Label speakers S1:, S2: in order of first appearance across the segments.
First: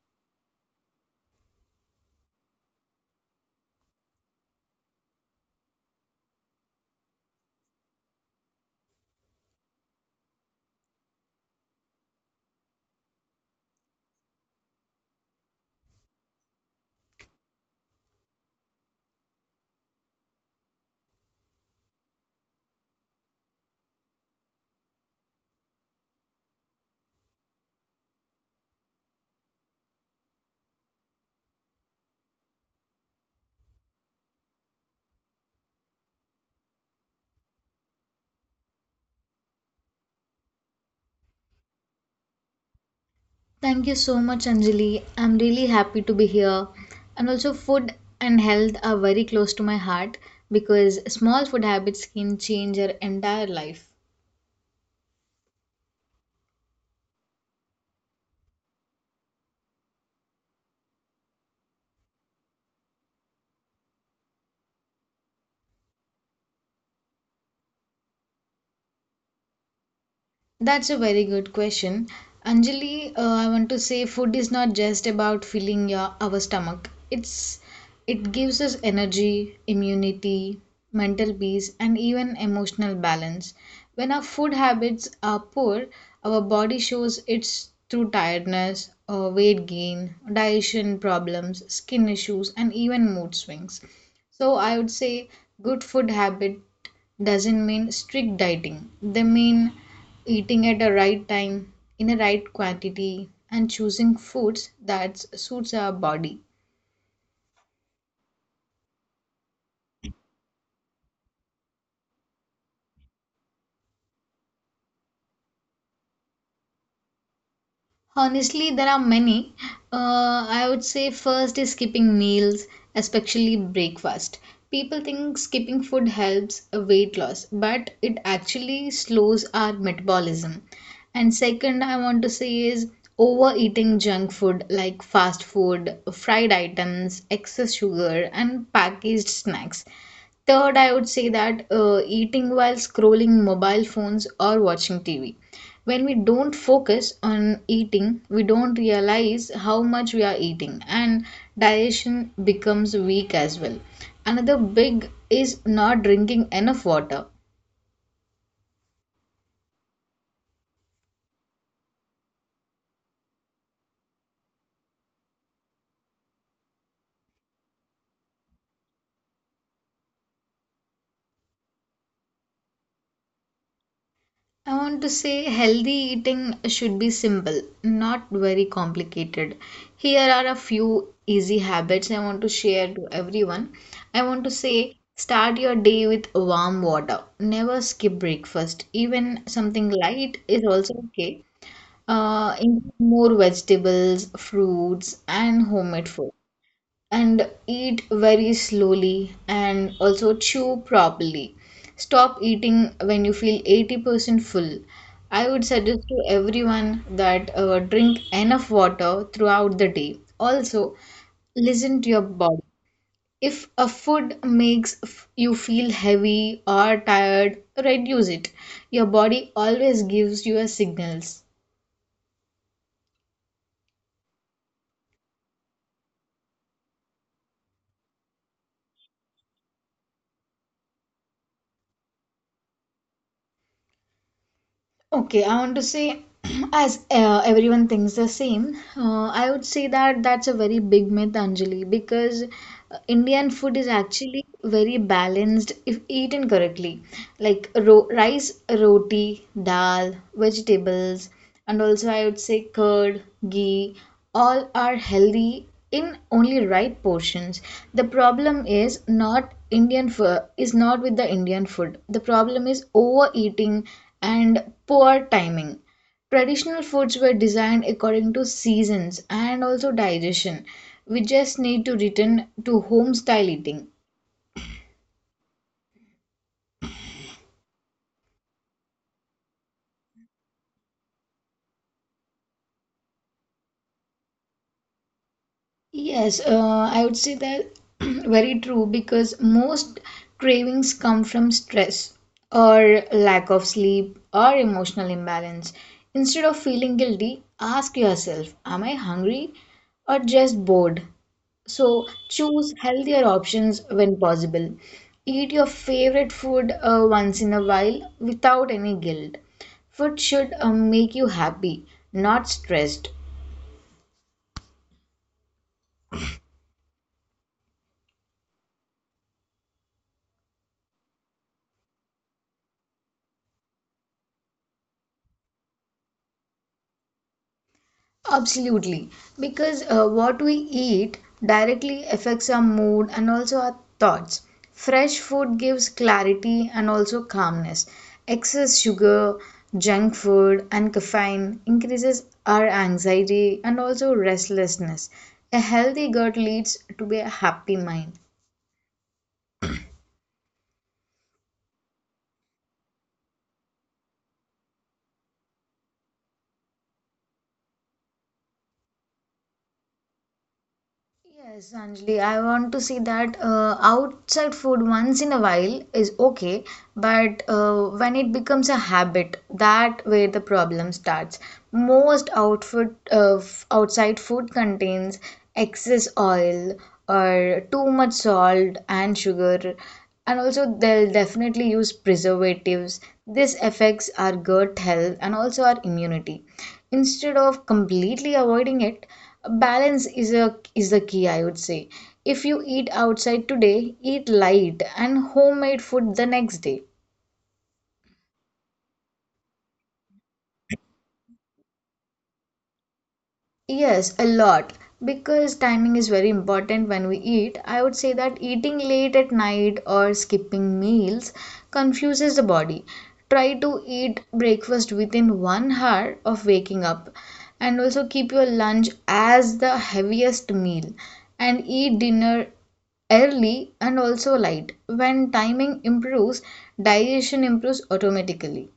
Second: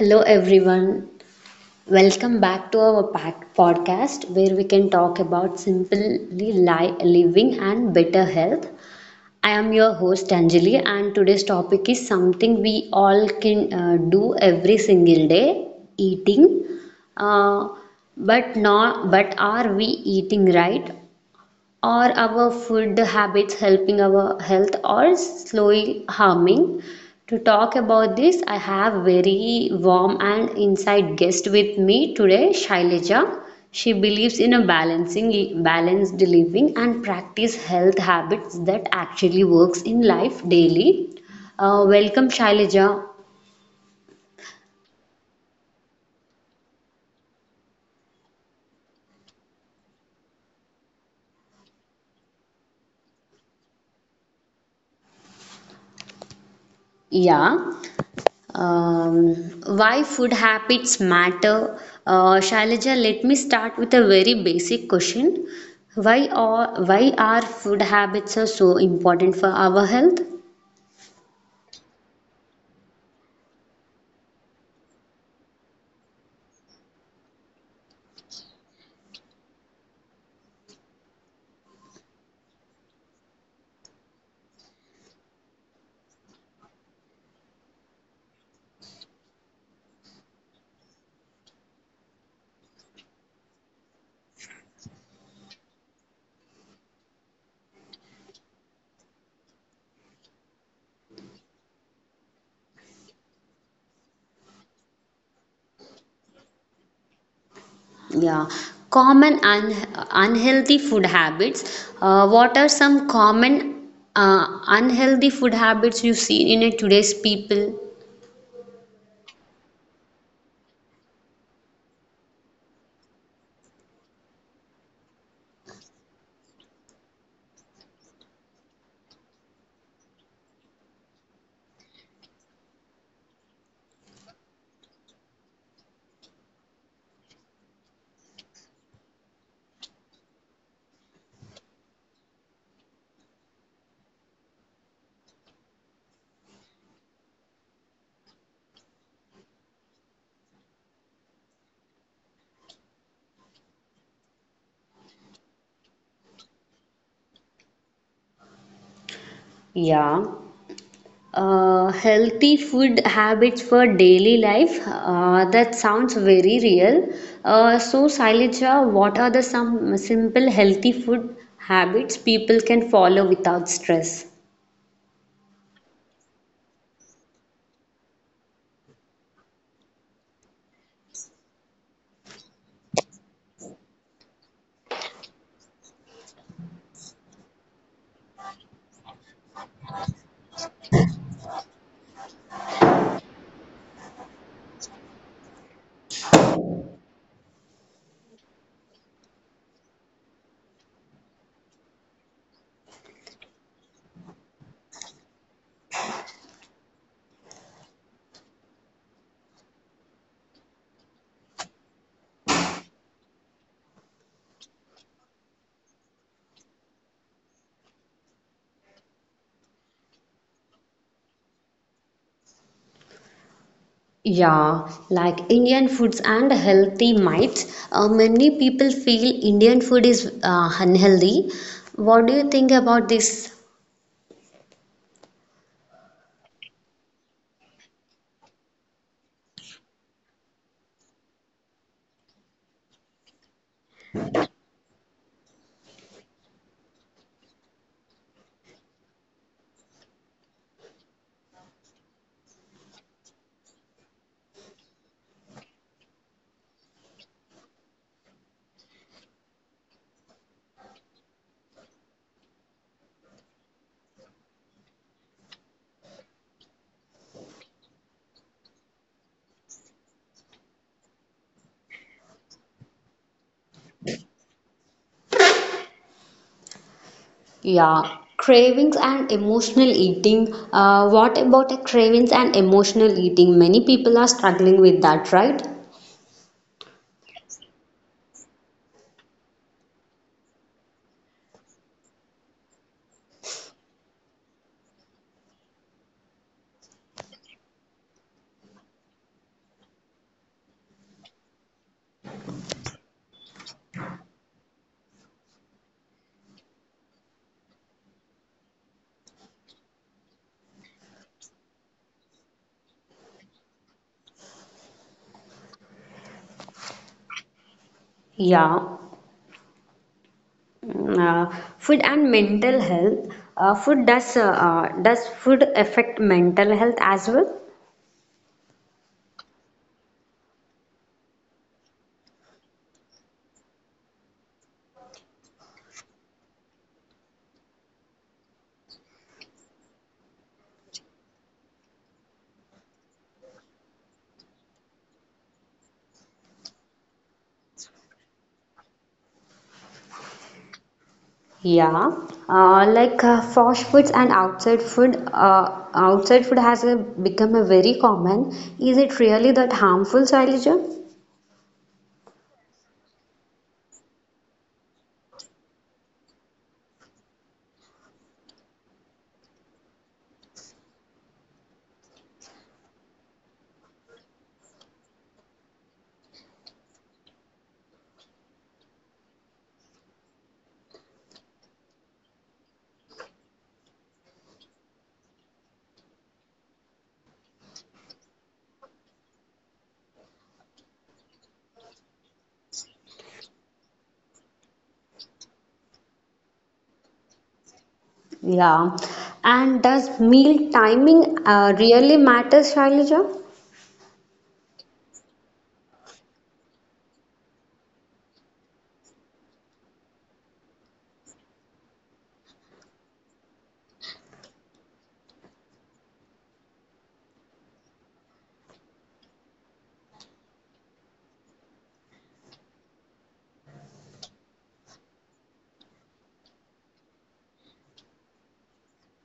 S1: Hello, everyone. Welcome back to our podcast where we can talk about simply living and better health. I am your host Anjali, and today's topic is something we all can do every single day eating. Uh, but not but are we eating right or our food habits helping our health or slowly harming? To talk about this, I have very warm and inside guest with me today, Shailaja. She believes in a balancing balanced living and practice health habits that actually works in life daily. Welcome, Shailaja.
S2: Thank you so much, Anjali. I'm really happy to be here. And also, food and health are very close to my heart because small food habits can change your entire life.
S1: Yeah. Um, why food habits matter? Shailaja, let me start with a very basic question. Why are food habits are so important for our health?
S2: That's a very good question. Anjali, I want to say food is not just about filling our stomach. It gives us energy, immunity, mental peace and even emotional balance. When our food habits are poor, our body shows it's through tiredness, weight gain, digestion problems, skin issues and even mood swings. So I would say good food habit doesn't mean strict dieting. They mean eating at the right time, in the right quantity, and choosing foods that suits our body.
S1: Yeah, common unhealthy food habits. What are some common unhealthy food habits you see in a today's people?
S2: Honestly, there are many. I would say first is skipping meals, especially breakfast. People think skipping food helps weight loss, but it actually slows our metabolism. And second, I want to say is overeating junk food like fast food, fried items, excess sugar, and packaged snacks. Third, I would say that eating while scrolling mobile phones or watching TV. When we don't focus on eating, we don't realize how much we are eating, and digestion becomes weak as well. Another big is not drinking enough water.
S1: Yeah. Healthy food habits for daily life. That sounds very real. So, Sailaja, what are the some simple healthy food habits people can follow without stress?
S2: I want to say healthy eating should be simple, not very complicated. Here are a few easy habits I want to share to everyone. I want to say start your day with warm water. Never skip breakfast. Even something light is also okay. Include more vegetables, fruits, and homemade food and eat very slowly and also chew properly. Stop eating when you feel 80% full. I would suggest to everyone that drink enough water throughout the day. Also, listen to your body. If a food makes you feel heavy or tired, reduce it. Your body always gives you a signals.
S1: Yeah, like Indian foods and healthy mites. Many people feel Indian food is unhealthy. What do you think about this?
S2: Okay, I want to say, as everyone thinks the same, I would say that that's a very big myth, Anjali, because Indian food is actually very balanced if eaten correctly. Like ro rice, roti, dal, vegetables, and also I would say curd, ghee, all are healthy in only right portions. The problem is not with the Indian food. The problem is overeating and poor timing. Traditional foods were designed according to seasons and also digestion. We just need to return to home style eating.
S1: Yeah, cravings and emotional eating. What about a cravings and emotional eating? Many people are struggling with that, right?
S2: Yes, I would say that very true because most cravings come from stress or lack of sleep or emotional imbalance. Instead of feeling guilty, ask yourself, am I hungry or just bored? So choose healthier options when possible. Eat your favorite food once in a while without any guilt. Food should make you happy, not stressed.
S1: Yeah. Mm, Uh, food and mental health. Food does food affect mental health as well?
S2: Absolutely, because what we eat directly affects our mood and also our thoughts. Fresh food gives clarity and also calmness. Excess sugar, junk food, and caffeine increases our anxiety and also restlessness. A healthy gut leads to be a happy mind.
S1: Yeah, like fast foods and outside food. Outside food has become a very common. Is it really that harmful, Shailaja?
S2: Yes, Anjali, I want to see that outside food once in a while is okay, but when it becomes a habit, that where the problem starts. Most outside food contains excess oil or too much salt and sugar, and also they'll definitely use preservatives, this affects our gut health and also our immunity. Instead of completely avoiding it, balance is the key, I would say. If you eat outside today, eat light and homemade food the next day.
S1: Yeah. And does meal timing really matter, Shailaja?
S2: Yes, a lot because timing is very important when we eat. I would say that eating late at night or skipping meals confuses the body. Try to eat breakfast within 1 hour of waking up and also keep your lunch as the heaviest meal and eat dinner early and also light. When timing improves, digestion improves automatically.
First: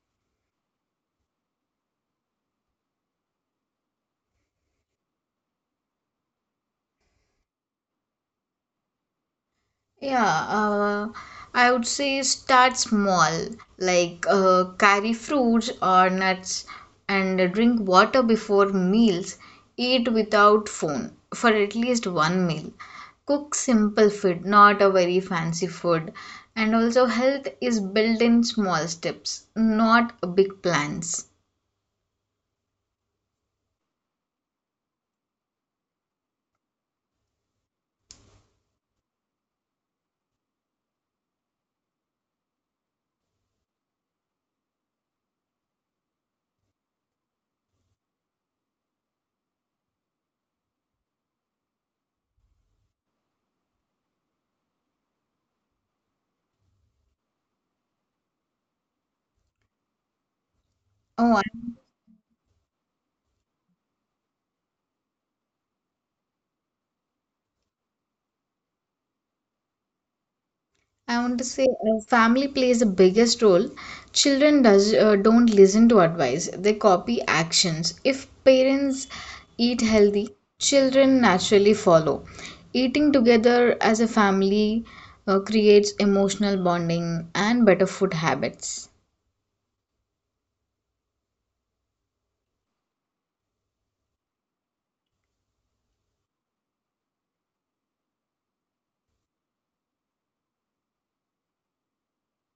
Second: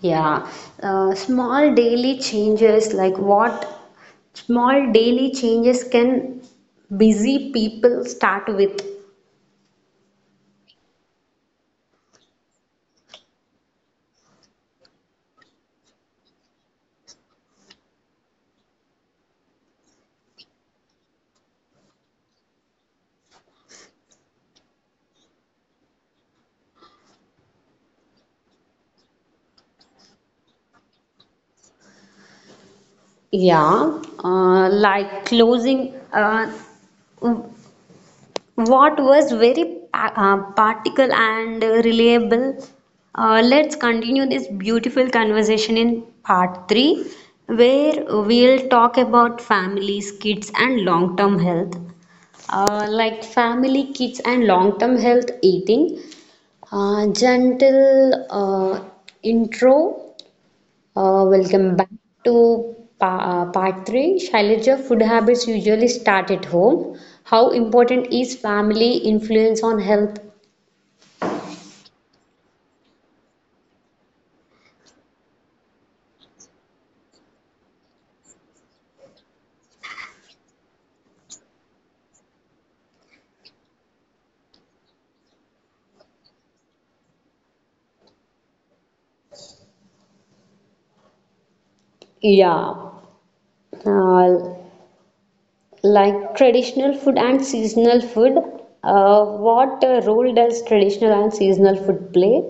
S1: Yeah. Small daily changes, like what small daily changes can busy people start with?
S2: Yeah, I would say start small, like carry fruits or nuts and drink water before meals. Eat without phone for at least one meal. Cook simple food, not a very fancy food. And also, health is built in small steps, not big plans.
S1: Yeah. Like closing. What was very practical and reliable. Let's continue this beautiful conversation in part 3, where we'll talk about families, kids, and long term health. Like family, kids, and long term health eating. Gentle intro
S2: Oh,
S1: welcome back to part 3. Shailaja, food habits usually start at home. How important is family influence on health?
S2: I want to say family plays the biggest role. Children does don't listen to advice; they copy actions. If parents eat healthy, children naturally follow. Eating together as a family creates emotional bonding and better food habits.
S1: Yeah, uh, like traditional food and seasonal food, what role does traditional and seasonal food play?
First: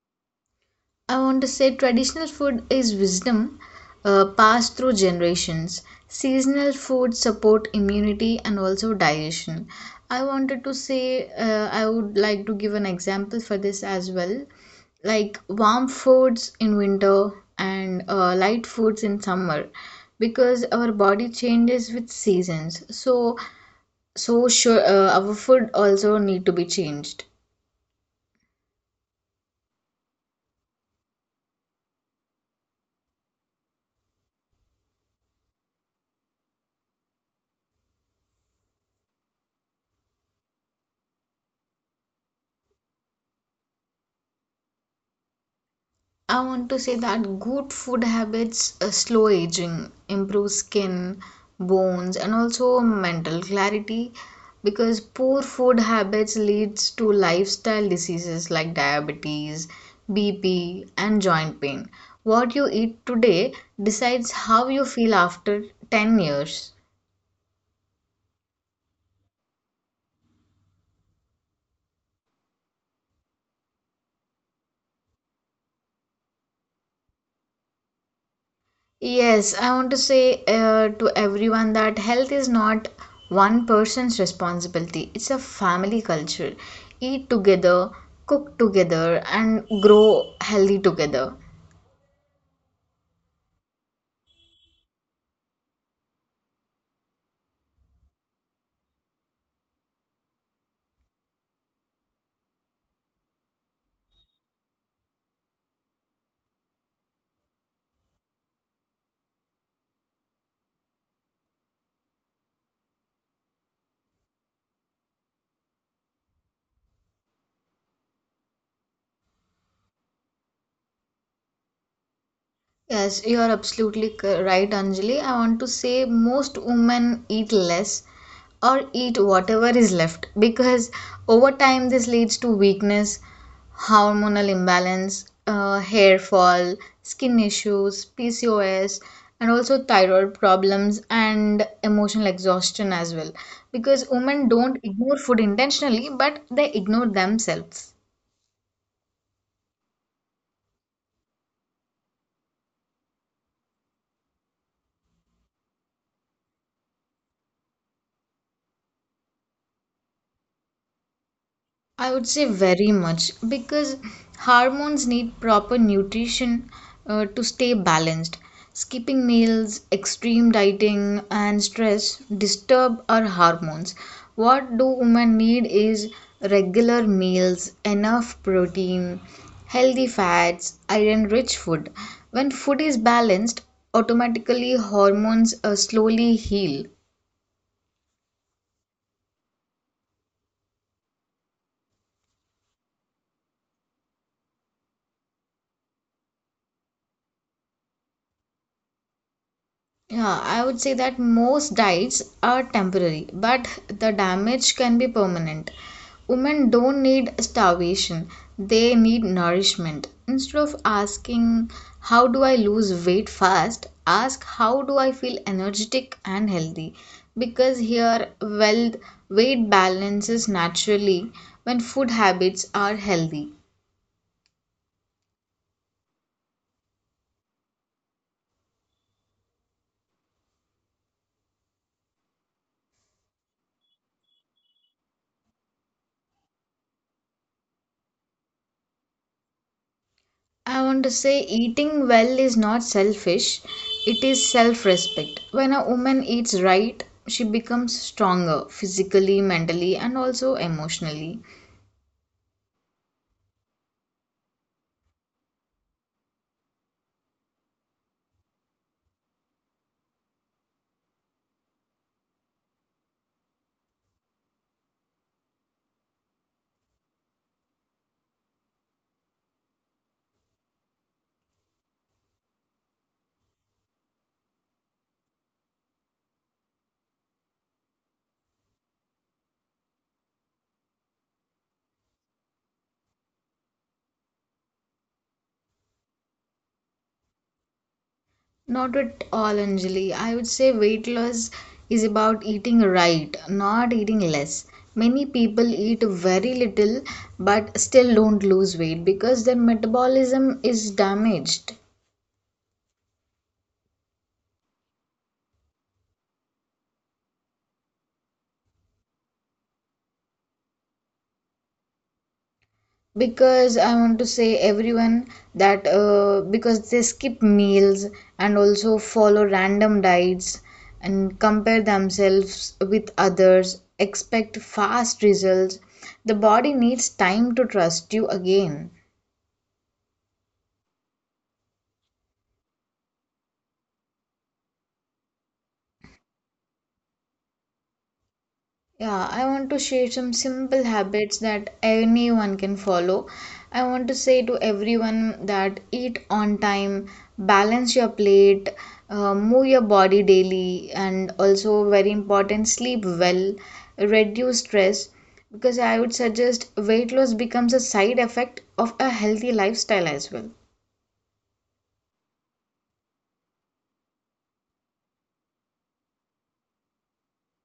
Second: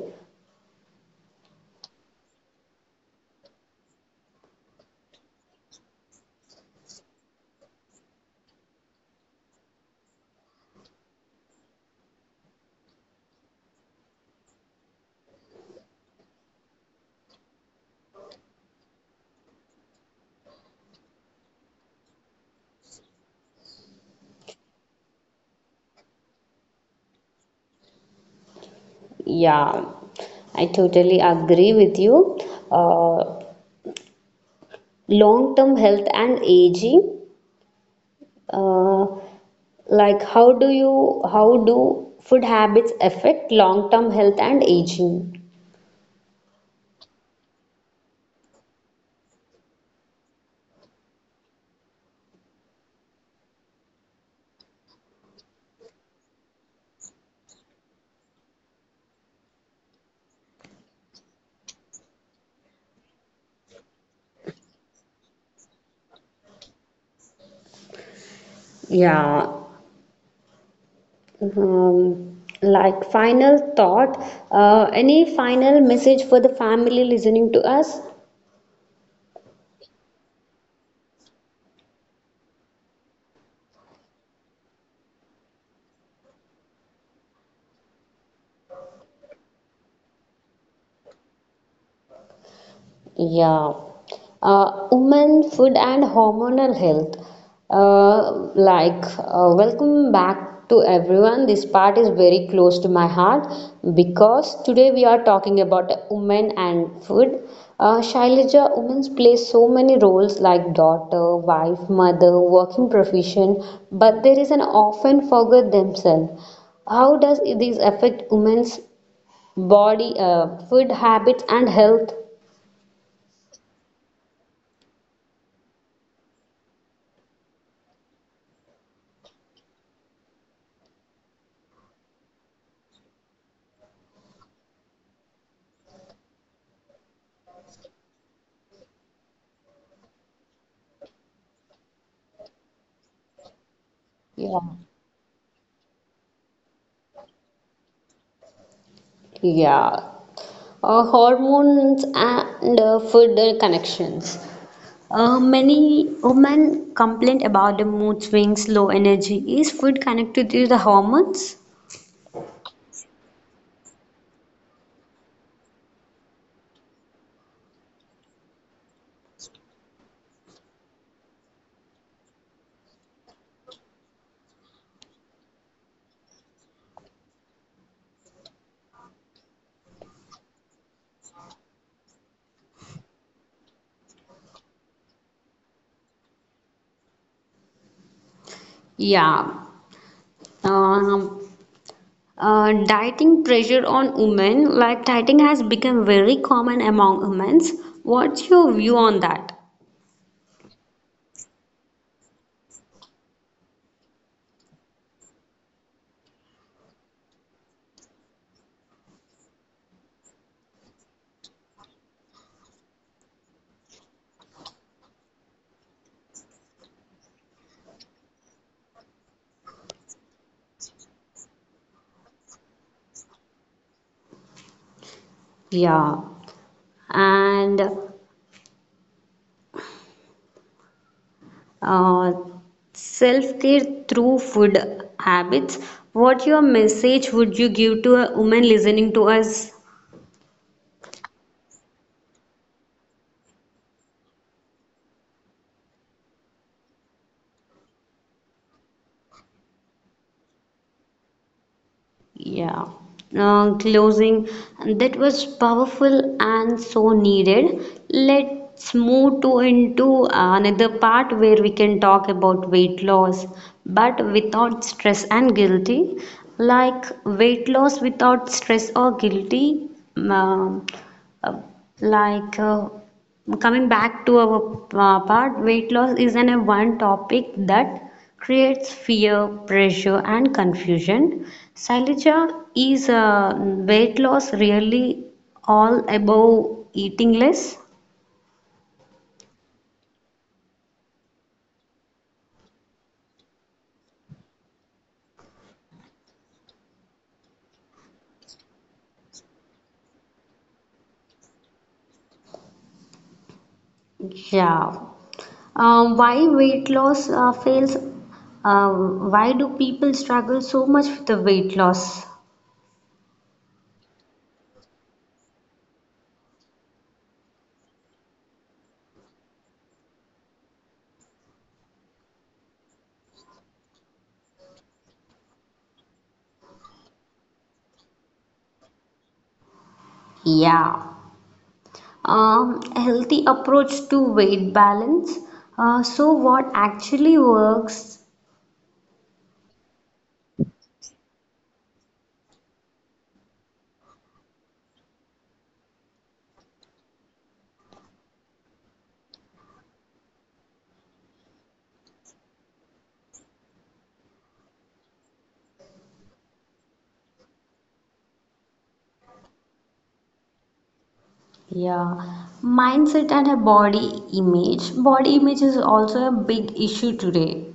S2: I want to say traditional food is wisdom passed through generations. Seasonal food support immunity and also digestion. I wanted to say I would like to give an example for this as well. Like warm foods in winter and light foods in summer because our body changes with seasons. So sure our food also need to be changed.
S1: Yeah, I totally agree with you. Uh, Long term health and aging. Uh, Like, how do food habits affect long-term health and aging?
S2: I want to say that good food habits, slow aging, improve skin, bones, and also mental clarity because poor food habits leads to lifestyle diseases like diabetes, BP, and joint pain. What you eat today decides how you feel after 10 years.
S1: Yeah. Like final thought, any final message for the family listening to us?
S2: Yes, I want to say to everyone that health is not one person's responsibility. It's a family culture. Eat together, cook together, and grow healthy together.
S1: Yeah. Women, food, and hormonal health. Welcome back to everyone. This part is very close to my heart because today we are talking about women and food. Shailaja, women play so many roles like daughter, wife, mother, working profession, but there is an often forget themselves. How does this affect women's body, food habits, and health?
S2: Yes, you are absolutely right, Anjali. I want to say most women eat less or eat whatever is left because over time this leads to weakness, hormonal imbalance, hair fall, skin issues, PCOS, and also thyroid problems and emotional exhaustion as well. Because women
S1: Yeah.
S2: don't ignore food intentionally, but they ignore themselves.
S1: Yeah, hormones and food connections. Many women complain about the mood swings, low energy. Is food connected to the hormones?
S2: I would say very much because hormones need proper nutrition to stay balanced. Skipping meals, extreme dieting, and stress disturb our hormones. What do women need is regular meals, enough protein, healthy fats, iron rich food. When food is balanced, automatically hormones slowly heal.
S1: Yeah. Um, Dieting pressure on women, like dieting has become very common among women. What's your view on that?
S2: Yeah, I would say that most diets are temporary, but the damage can be permanent. Women don't need starvation, they need nourishment. Instead of asking, how do I lose weight fast? Ask, how do I feel energetic and healthy? Because here, wealth weight balances naturally when food habits are healthy.
S1: Yeah. And uh, self care through food habits. What your message would you give to a woman listening to us?
S2: I want to say eating well is not selfish, it is self respect. When a woman eats right, she becomes stronger physically, mentally, and also emotionally.
S1: Yeah. Closing that was powerful and so needed. Let's move to into another part where we can talk about weight loss, but without stress and guilty. Like weight loss without stress or guilty, um, uh, like uh, coming back to our part, weight loss is an a one topic that creates fear, pressure, and confusion. Silesia is weight loss really all about eating less?
S2: Not at all, Anjali. I would say weight loss is about eating right, not eating less. Many people eat very little but still don't lose weight because their metabolism is damaged.
S1: Yeah. Why weight loss fails? Uh, why do people struggle so much with the weight loss?
S2: Because I want to say everyone that because they skip meals and also follow random diets and compare themselves with others, expect fast results. The body needs time to trust you again.
S1: Yeah. Healthy approach to weight balance. So, what actually works?
S2: Yeah, I want to share some simple habits that anyone can follow. I want to say to everyone that eat on time, balance your plate, move your body daily, and also very important, sleep well, reduce stress. Because I would suggest weight loss becomes a side effect of a healthy lifestyle as well.
S1: Yeah, mindset and a body image. Body image is also a big issue today.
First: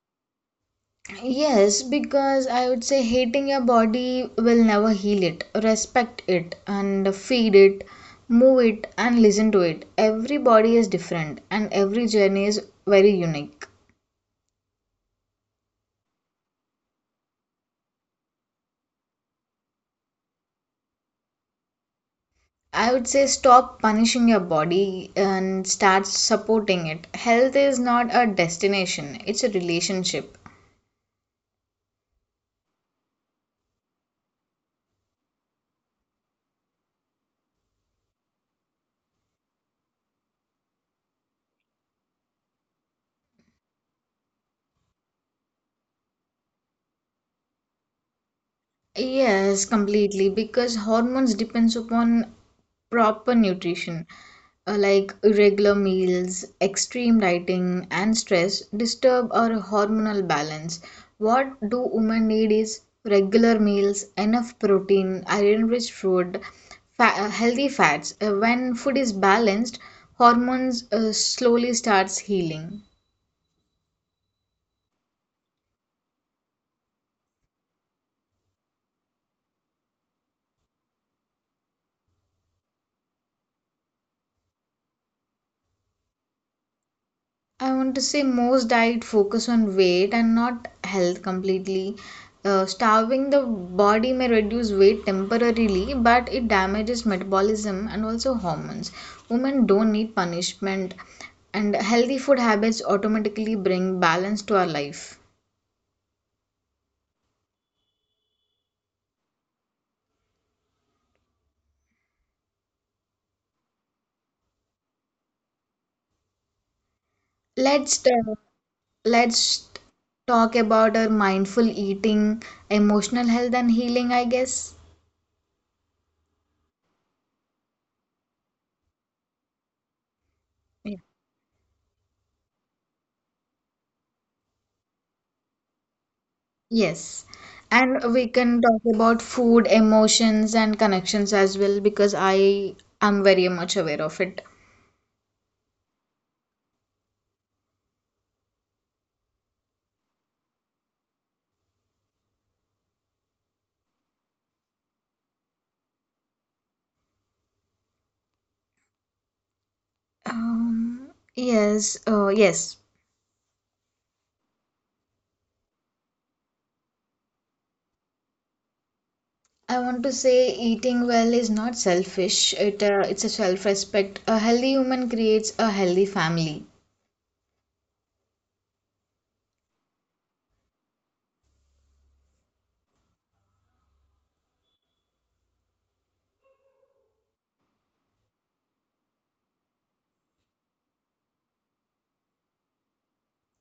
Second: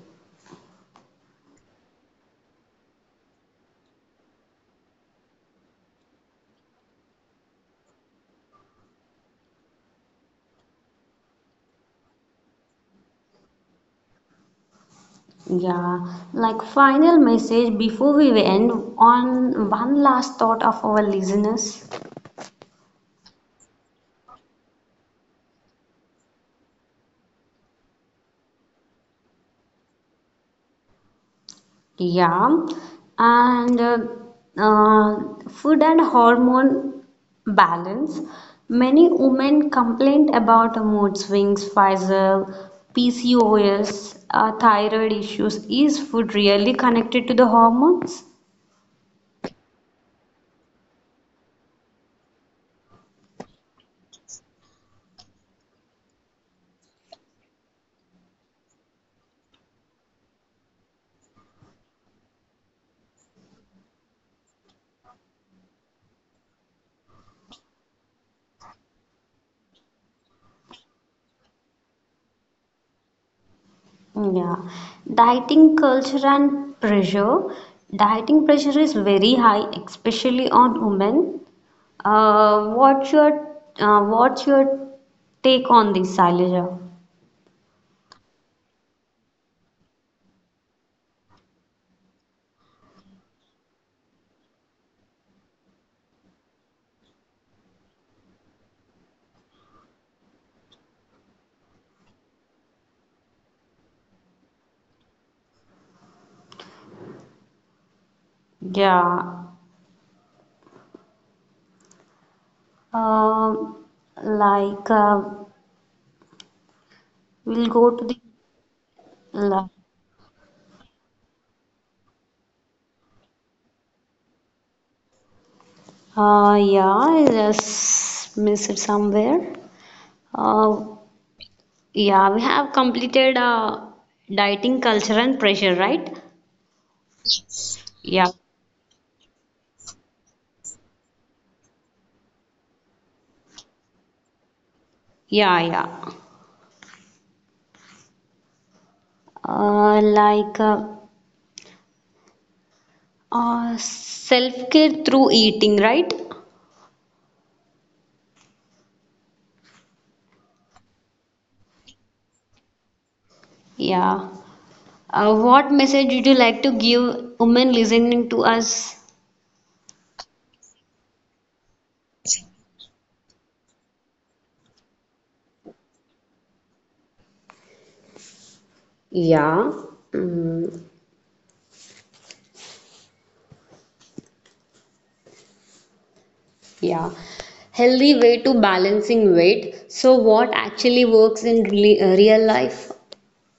S2: Yes, because I would say hating your body will never heal it. Respect it and feed it, move it, and listen to it. Every body is different and every journey is very unique.
S1: Yeah, like final message before we end on one last thought of our listeners.
S2: I would say stop punishing your body and start supporting it. Health is not a destination, it's a relationship.
S1: Yeah, and uh, food and hormone balance. Many women complain about mood swings, Pfizer, PCOS, thyroid issues. Is food really connected to the hormones?
S2: Yes, completely. Because hormones depends upon proper nutrition. Like irregular meals, extreme dieting, and stress disturb our hormonal balance. What do women need is regular meals, enough protein, iron-rich food, fa healthy fats. When food is balanced, hormones slowly starts healing.
S1: Yeah, dieting culture and pressure. Dieting pressure is very high, especially on women. Uh, what's your what's your take on this, Sailaja?
S2: I want to say most diet focus on weight and not health completely. Starving the body may reduce weight temporarily, but it damages metabolism and also hormones. Women don't need punishment, and healthy food habits automatically bring balance to our life.
S1: Yeah, um, like uh, we'll go
S2: Let's
S1: to the
S2: ta-
S1: like,
S2: let's talk about our mindful eating, emotional health and healing, I guess.
S1: yeah, I just miss it somewhere. Uh, yeah, we have completed dieting culture and pressure, right?
S2: Yes, and
S1: Yeah,
S2: we can talk about food, emotions, and connections as well because I am very much aware of it.
S1: yeah, yeah. Uh, like uh, Self care through eating, right?
S2: Yes.
S1: Yeah. What message would you like to give women listening to us?
S2: I want to say eating well is not selfish. It's a self-respect. A healthy human creates a healthy family.
S1: Yeah. Mm, yeah. Healthy way to balancing weight. So, what actually works in real life?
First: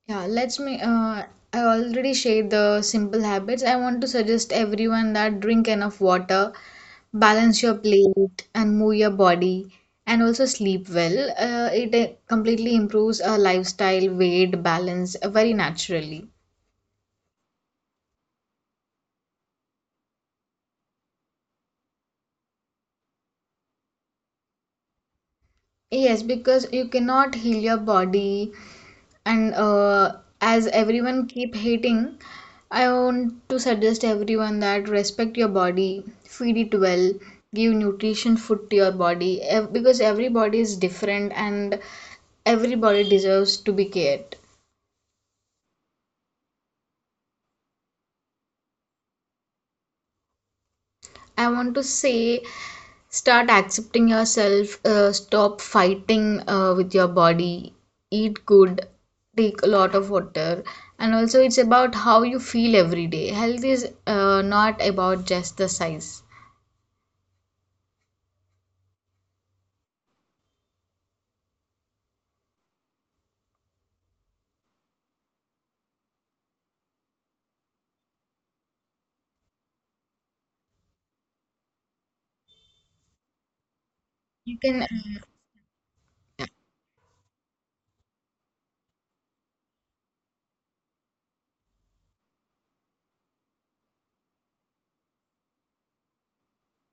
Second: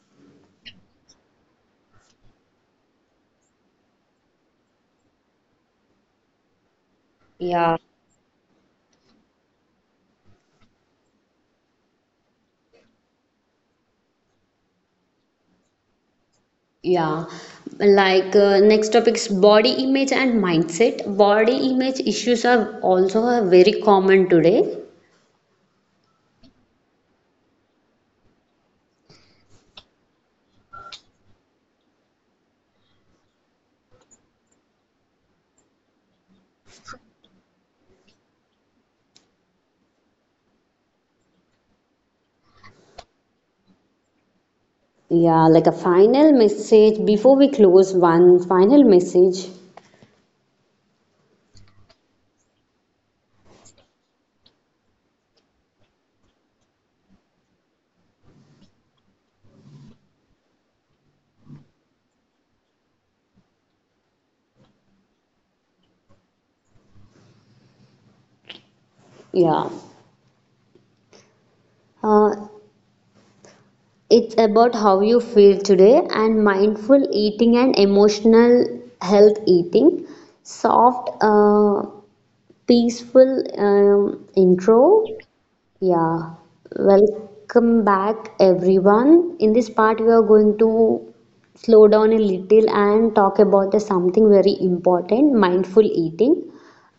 S2: Yeah, let's me. I already shared the simple habits. I want to suggest everyone that drink enough water, balance your
S1: Yeah.
S2: plate, and move your body, and also sleep well. It completely improves our lifestyle, weight, balance very naturally.
S1: Yeah. Like next topic is body image and mindset. Body image issues are also are very common today.
S2: Yes, because you cannot heal your body, and as everyone keep hating, I want to suggest everyone that respect your body, feed it well, give nutrition food to your body, because every body is different and every body deserves to be cared.
S1: Yeah, like a final message before we close, one final message.
S2: I want to say start accepting yourself, stop fighting with your body, eat good, take a lot of water, and also it's about how you feel every day. Health is not about just the size.
S1: Yeah. Uh, it's about how you feel today and mindful eating and emotional health eating. Soft, peaceful
S2: You can, uh,
S1: intro. Yeah, welcome back everyone. In this part, we are going to slow down a little and talk about the something very important mindful eating.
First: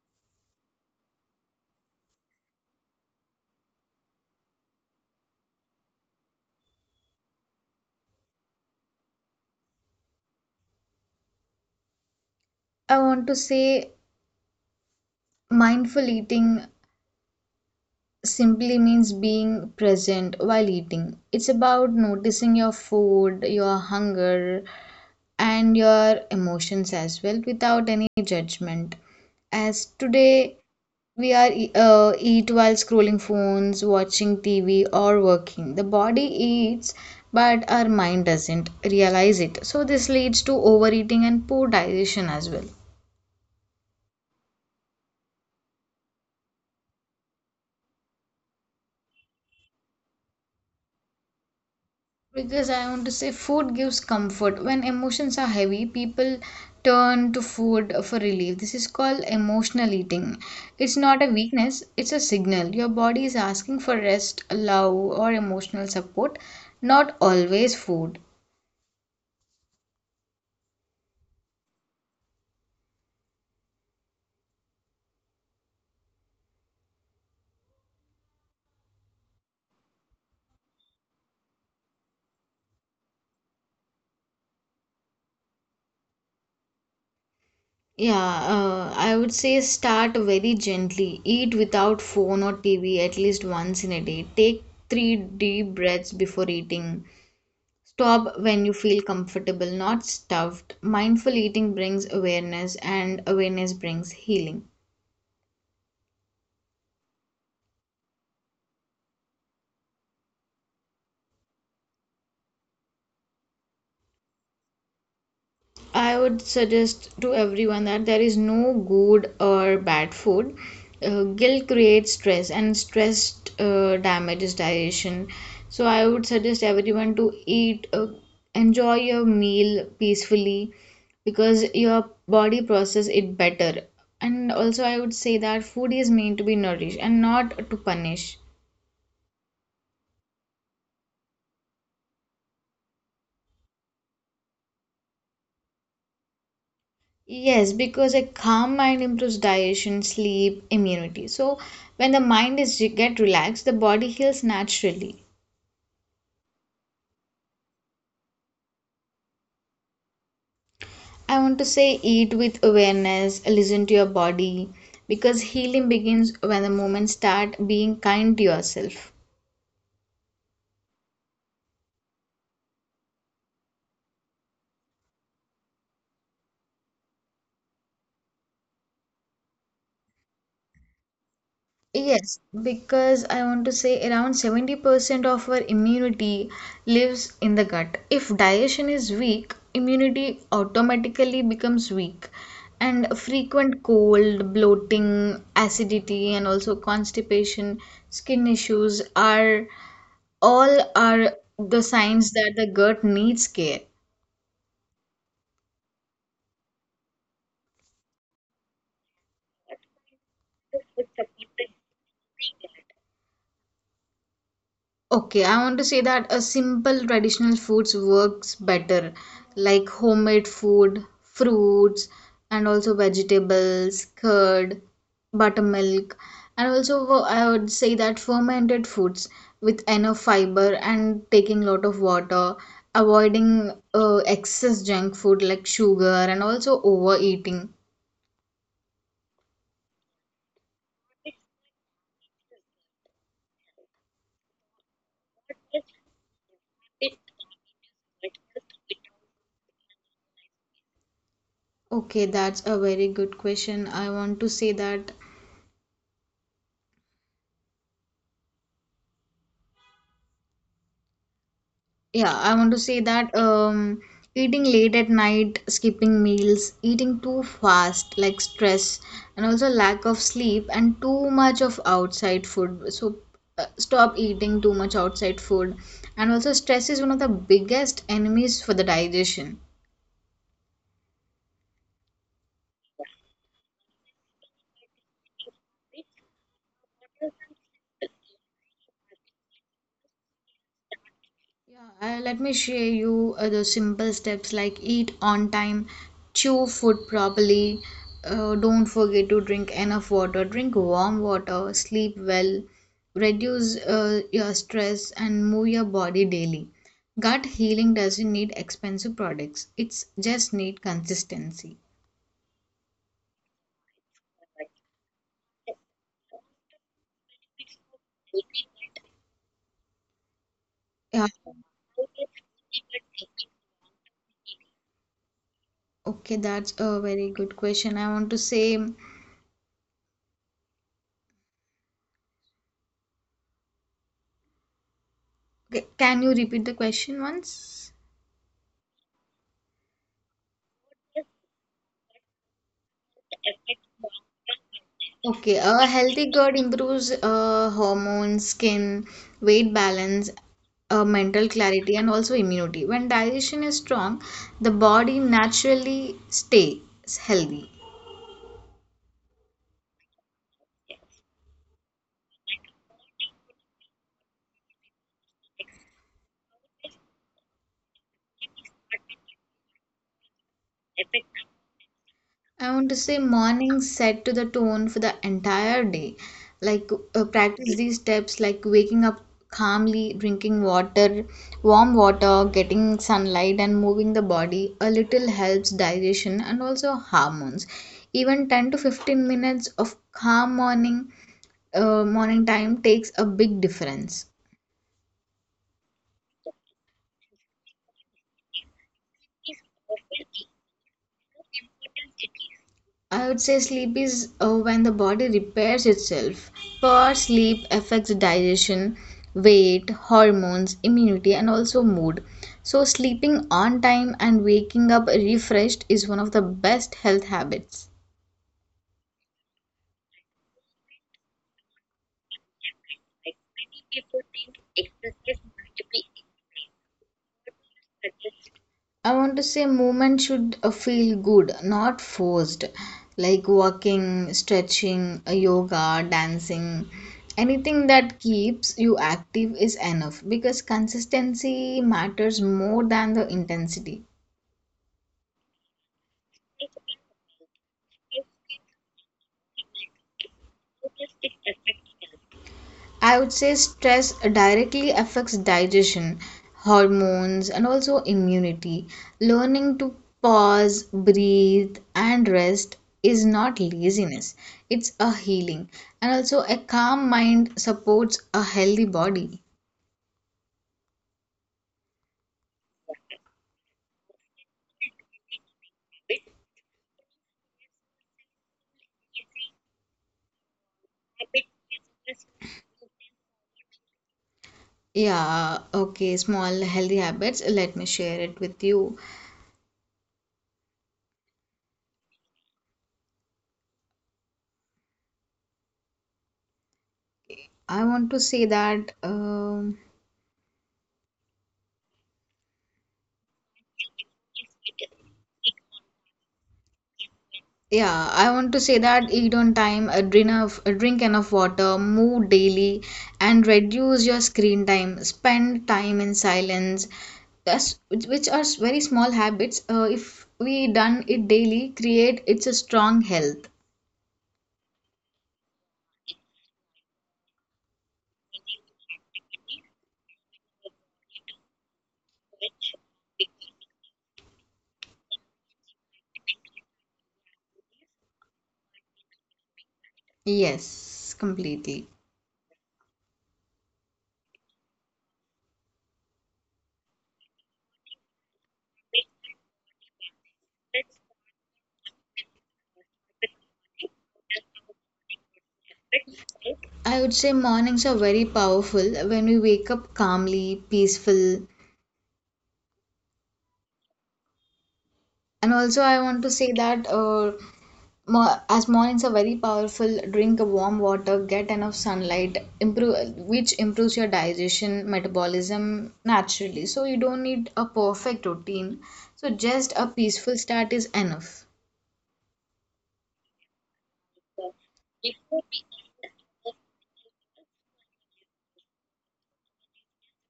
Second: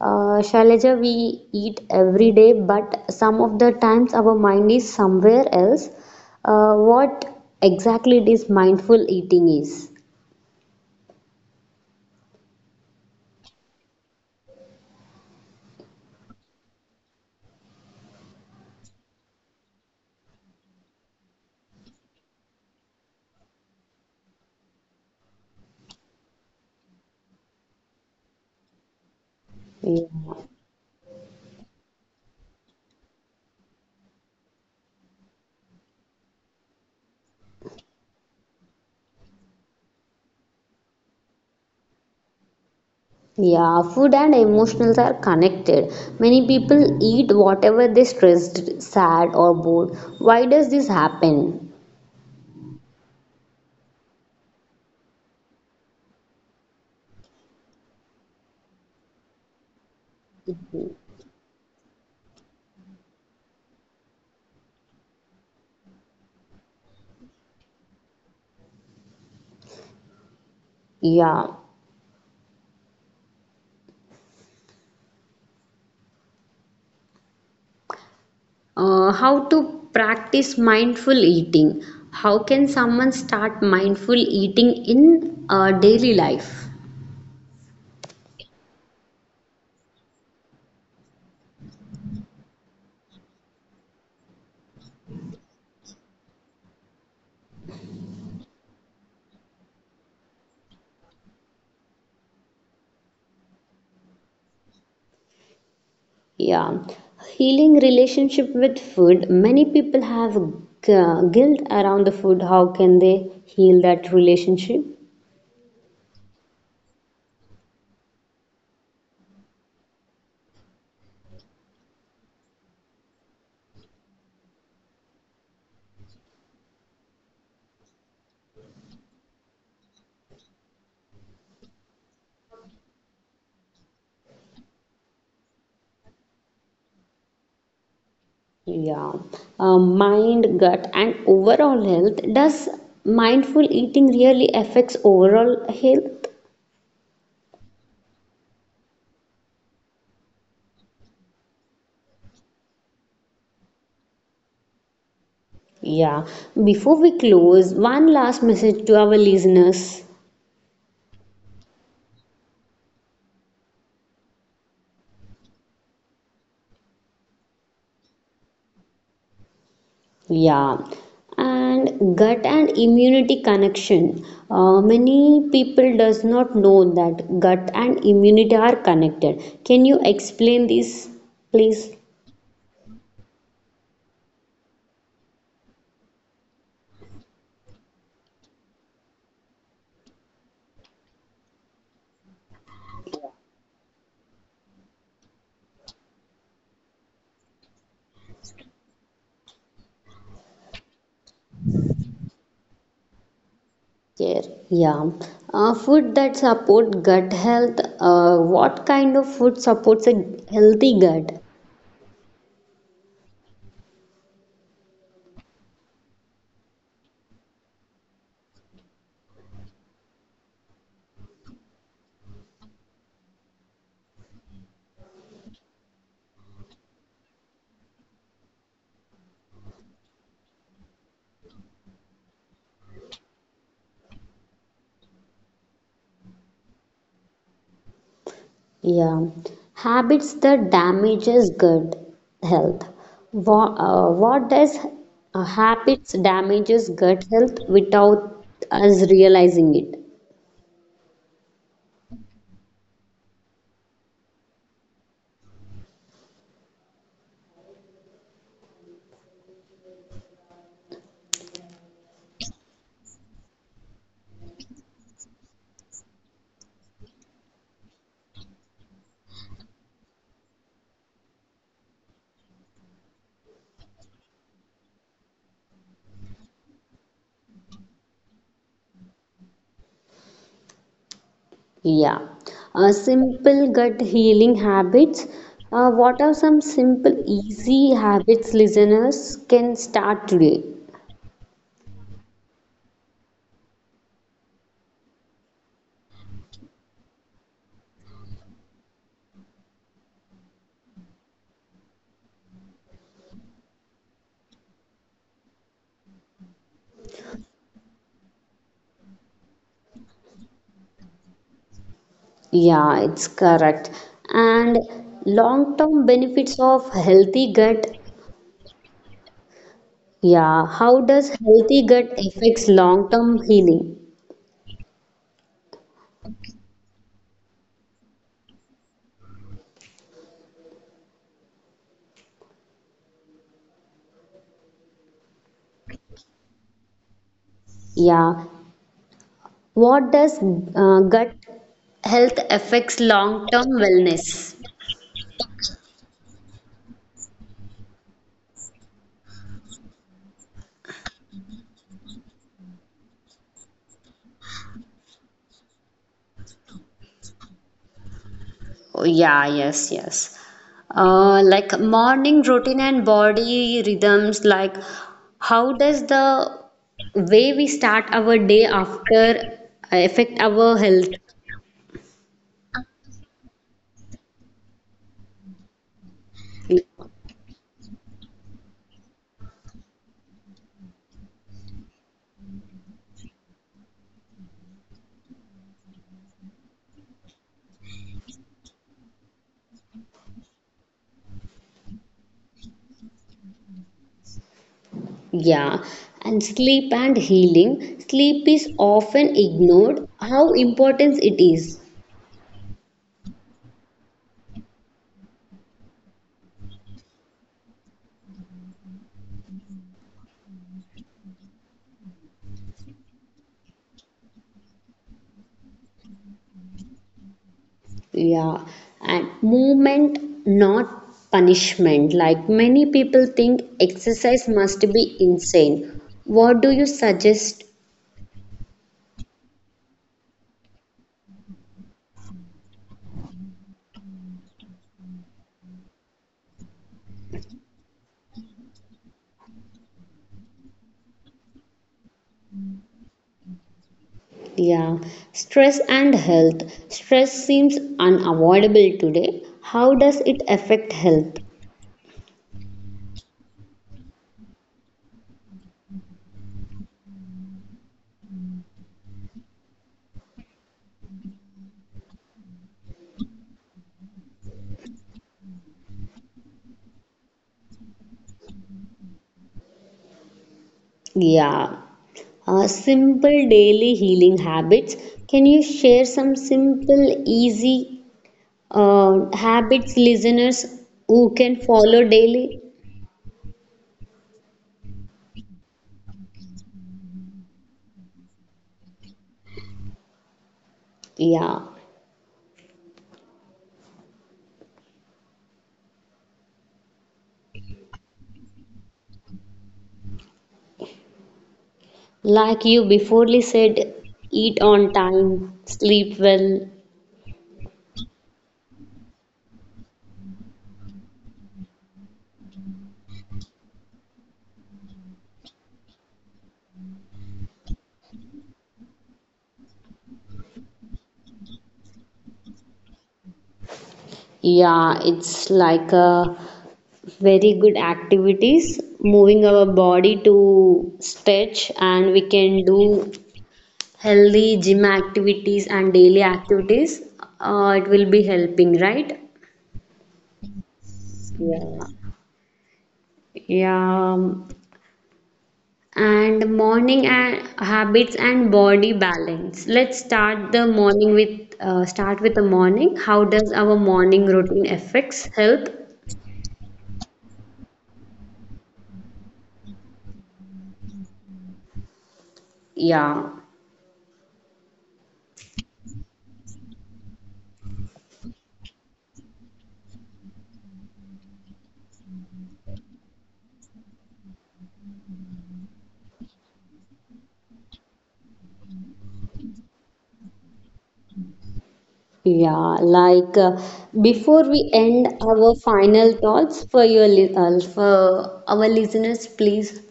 S1: Shailaja, we eat every day, but some of the times our mind is somewhere else. What exactly this mindful eating is?
S2: I want to say, mindful eating simply means being present while eating. It's about noticing your food, your hunger, and your emotions as well without any judgment. As
S1: Yeah.
S2: today we eat while scrolling phones, watching TV, or working. The body eats, but our mind doesn't realize it. So this leads to overeating and poor digestion as well.
S1: Yeah, food and emotionals are connected. Many people eat whatever they stressed, sad, or bored. Why does this happen?
S2: Because I want to say food gives comfort. When emotions are heavy, people turn to food for relief. This is called emotional eating. It's not a weakness, it's a signal. Your body is asking for rest, love, or emotional support, not always food.
S1: Yeah. How to practice mindful eating? How can someone start mindful eating in daily life?
S2: Yeah, I would say start very gently. Eat without phone or TV at least once in a day. Take three deep breaths before eating. Stop when you feel comfortable, not stuffed. Mindful eating brings awareness, and awareness brings healing.
S1: Yeah. Healing relationship with food. Many people have guilt around the food. How can they heal that relationship?
S2: I would suggest to everyone that there is no good or bad food. Guilt creates stress, and stress damages digestion. So, I would suggest everyone to eat, enjoy your meal peacefully because your body process it better. And also, I would say that food is meant to be nourished and not to punish.
S1: Yeah, mind, gut, and overall health. Does mindful eating really affects overall health?
S2: Yes, because a calm mind improves digestion, sleep, immunity. So when the mind is get relaxed, the body heals naturally.
S1: Yeah. Before we close, one last message to our listeners.
S2: I want to say eat with awareness, listen to your body because healing begins when the moment start being kind to yourself.
S1: Yeah. And gut and immunity connection. Many people does not know that gut and immunity are connected. Can you explain this, please?
S2: Yes, because I want to say around 70% of our immunity lives in the gut. If digestion is weak, immunity automatically becomes weak. And frequent cold, bloating, acidity, and also constipation, skin issues are all are the signs that the gut needs care.
S1: Yeah. Food that support gut health. What kind of food supports a healthy gut?
S2: Okay, I want to say that a simple traditional foods works better, like homemade food, fruits, and also vegetables, curd, buttermilk, and also I would say that fermented foods with enough fiber and taking lot of water, avoiding excess junk food like sugar and also overeating.
S1: Yeah. Habits that damages gut health. What does habits damages gut health without us realizing it?
S2: Okay, that's a very good question. I want to say that. Yeah, I want to say that eating late at night, skipping meals, eating too fast, like stress, and also lack of sleep and too much of outside food. So stop eating too much outside food. And also stress is one of the biggest enemies for the digestion.
S1: Yeah. Simple gut healing habits. What are some simple, easy habits listeners can start today?
S2: Yeah, let me share you the simple steps like eat on time, chew food properly, don't forget to drink enough water, drink warm water, sleep well, reduce your stress, and move your body daily. Gut healing doesn't need expensive products, it's just need consistency.
S1: Yeah, it's correct. And long-term benefits of healthy gut. Yeah,
S2: Yeah,
S1: how does healthy gut affects long-term healing?
S2: okay, that's a very good question. I want to say, okay, can you repeat the question once?
S1: Yeah, what does gut health affects long-term wellness?
S2: Okay, a healthy gut improves hormones, skin, weight balance, mental clarity, and also immunity. When digestion is strong, the body naturally stays healthy.
S1: Oh, yeah, yes, yes. Like morning routine and body rhythms, like how does the way we start our day after affect our health?
S2: I want to say morning set to the tone for the entire day. Like practice these steps like waking up calmly, drinking water, warm water, getting sunlight and moving the body a little helps digestion and also hormones. Even 10 to 15 minutes of calm morning morning time takes a big difference.
S1: Yeah, and sleep and healing. Sleep is often ignored. How important it is.
S2: I would say sleep is when the body repairs itself. Poor sleep affects digestion, weight, hormones, immunity, and also mood. So, sleeping on time and waking up refreshed is one of the best health habits.
S1: Yeah, and movement, not punishment. Like many people think exercise must be insane. What do you suggest?
S2: I want to say movement should feel good, not forced. Like walking, stretching, yoga, dancing, anything that keeps you active is enough because consistency matters more than the intensity.
S1: Yeah, stress and health. Stress seems unavoidable today. How does it affect health?
S2: I would say stress directly affects digestion, hormones, and also immunity. Learning to pause, breathe, and rest is not laziness, it's a healing. And also, a calm mind supports a healthy body.
S1: Yeah, simple daily healing habits. Can you share some simple, easy habits listeners who can follow daily?
S2: Yeah, okay, small healthy habits. Let me share it with you.
S1: Yeah,
S2: I want to say that um.
S1: like you before said, eat on time, sleep well.
S2: Yeah, I want to say that eat on time, drink enough water, move daily, and reduce your screen time. Spend time in silence. That's which are very small habits. If we done it daily, create it's a strong health.
S1: Yeah, it's like a very good activities, moving our body to stretch, and we can do healthy gym activities and daily activities. It will be helping, right?
S2: Yes, completely.
S1: Yeah. Yeah. And morning and habits and body balance. Let's start the morning with start with the morning. How does our morning routine affects health?
S2: I would say mornings are very powerful when we wake up calmly, peaceful.
S1: Yeah.
S2: And also, I want to say that as mornings are very powerful, drink a warm water, get enough sunlight, improve which improves your digestion metabolism naturally, so you don't need a perfect routine, so just a peaceful start is enough.
S1: Yeah, like before we end our final thoughts for your for our listeners, please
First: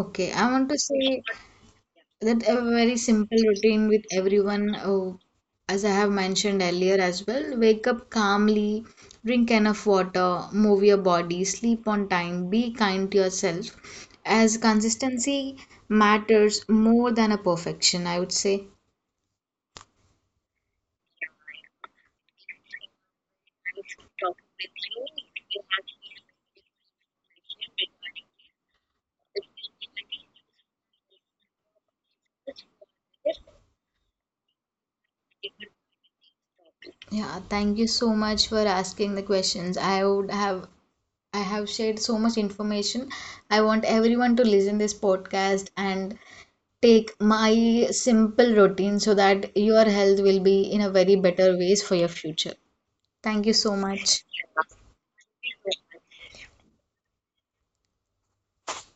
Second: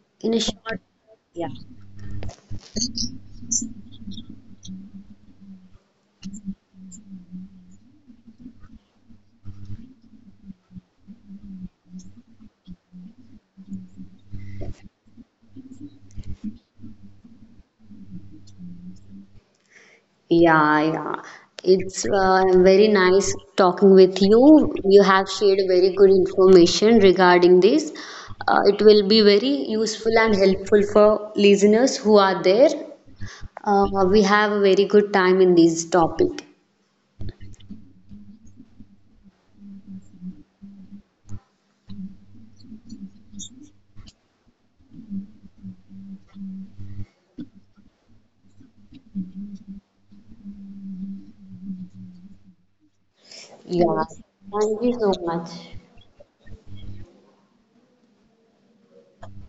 S2: Okay,
S1: in a
S2: I want to
S1: short.
S2: say that a very simple routine with everyone, as I have mentioned earlier as well, wake up calmly, drink enough water, move your body, sleep on time, be kind to yourself, as consistency matters more than a perfection, I would say.
S1: Yeah, yeah. It's very nice talking with you. You have shared very good information regarding this. It will be very useful and helpful for listeners who are there. Uh, we have a very good time in this topic.
S2: Yeah, thank you so much for asking the questions. I have shared so much information. I want everyone to listen this podcast and take my simple routine so that your health will be in a very better ways for your future. Thank you so
S1: Yeah.
S2: much.
S1: Thank you so much.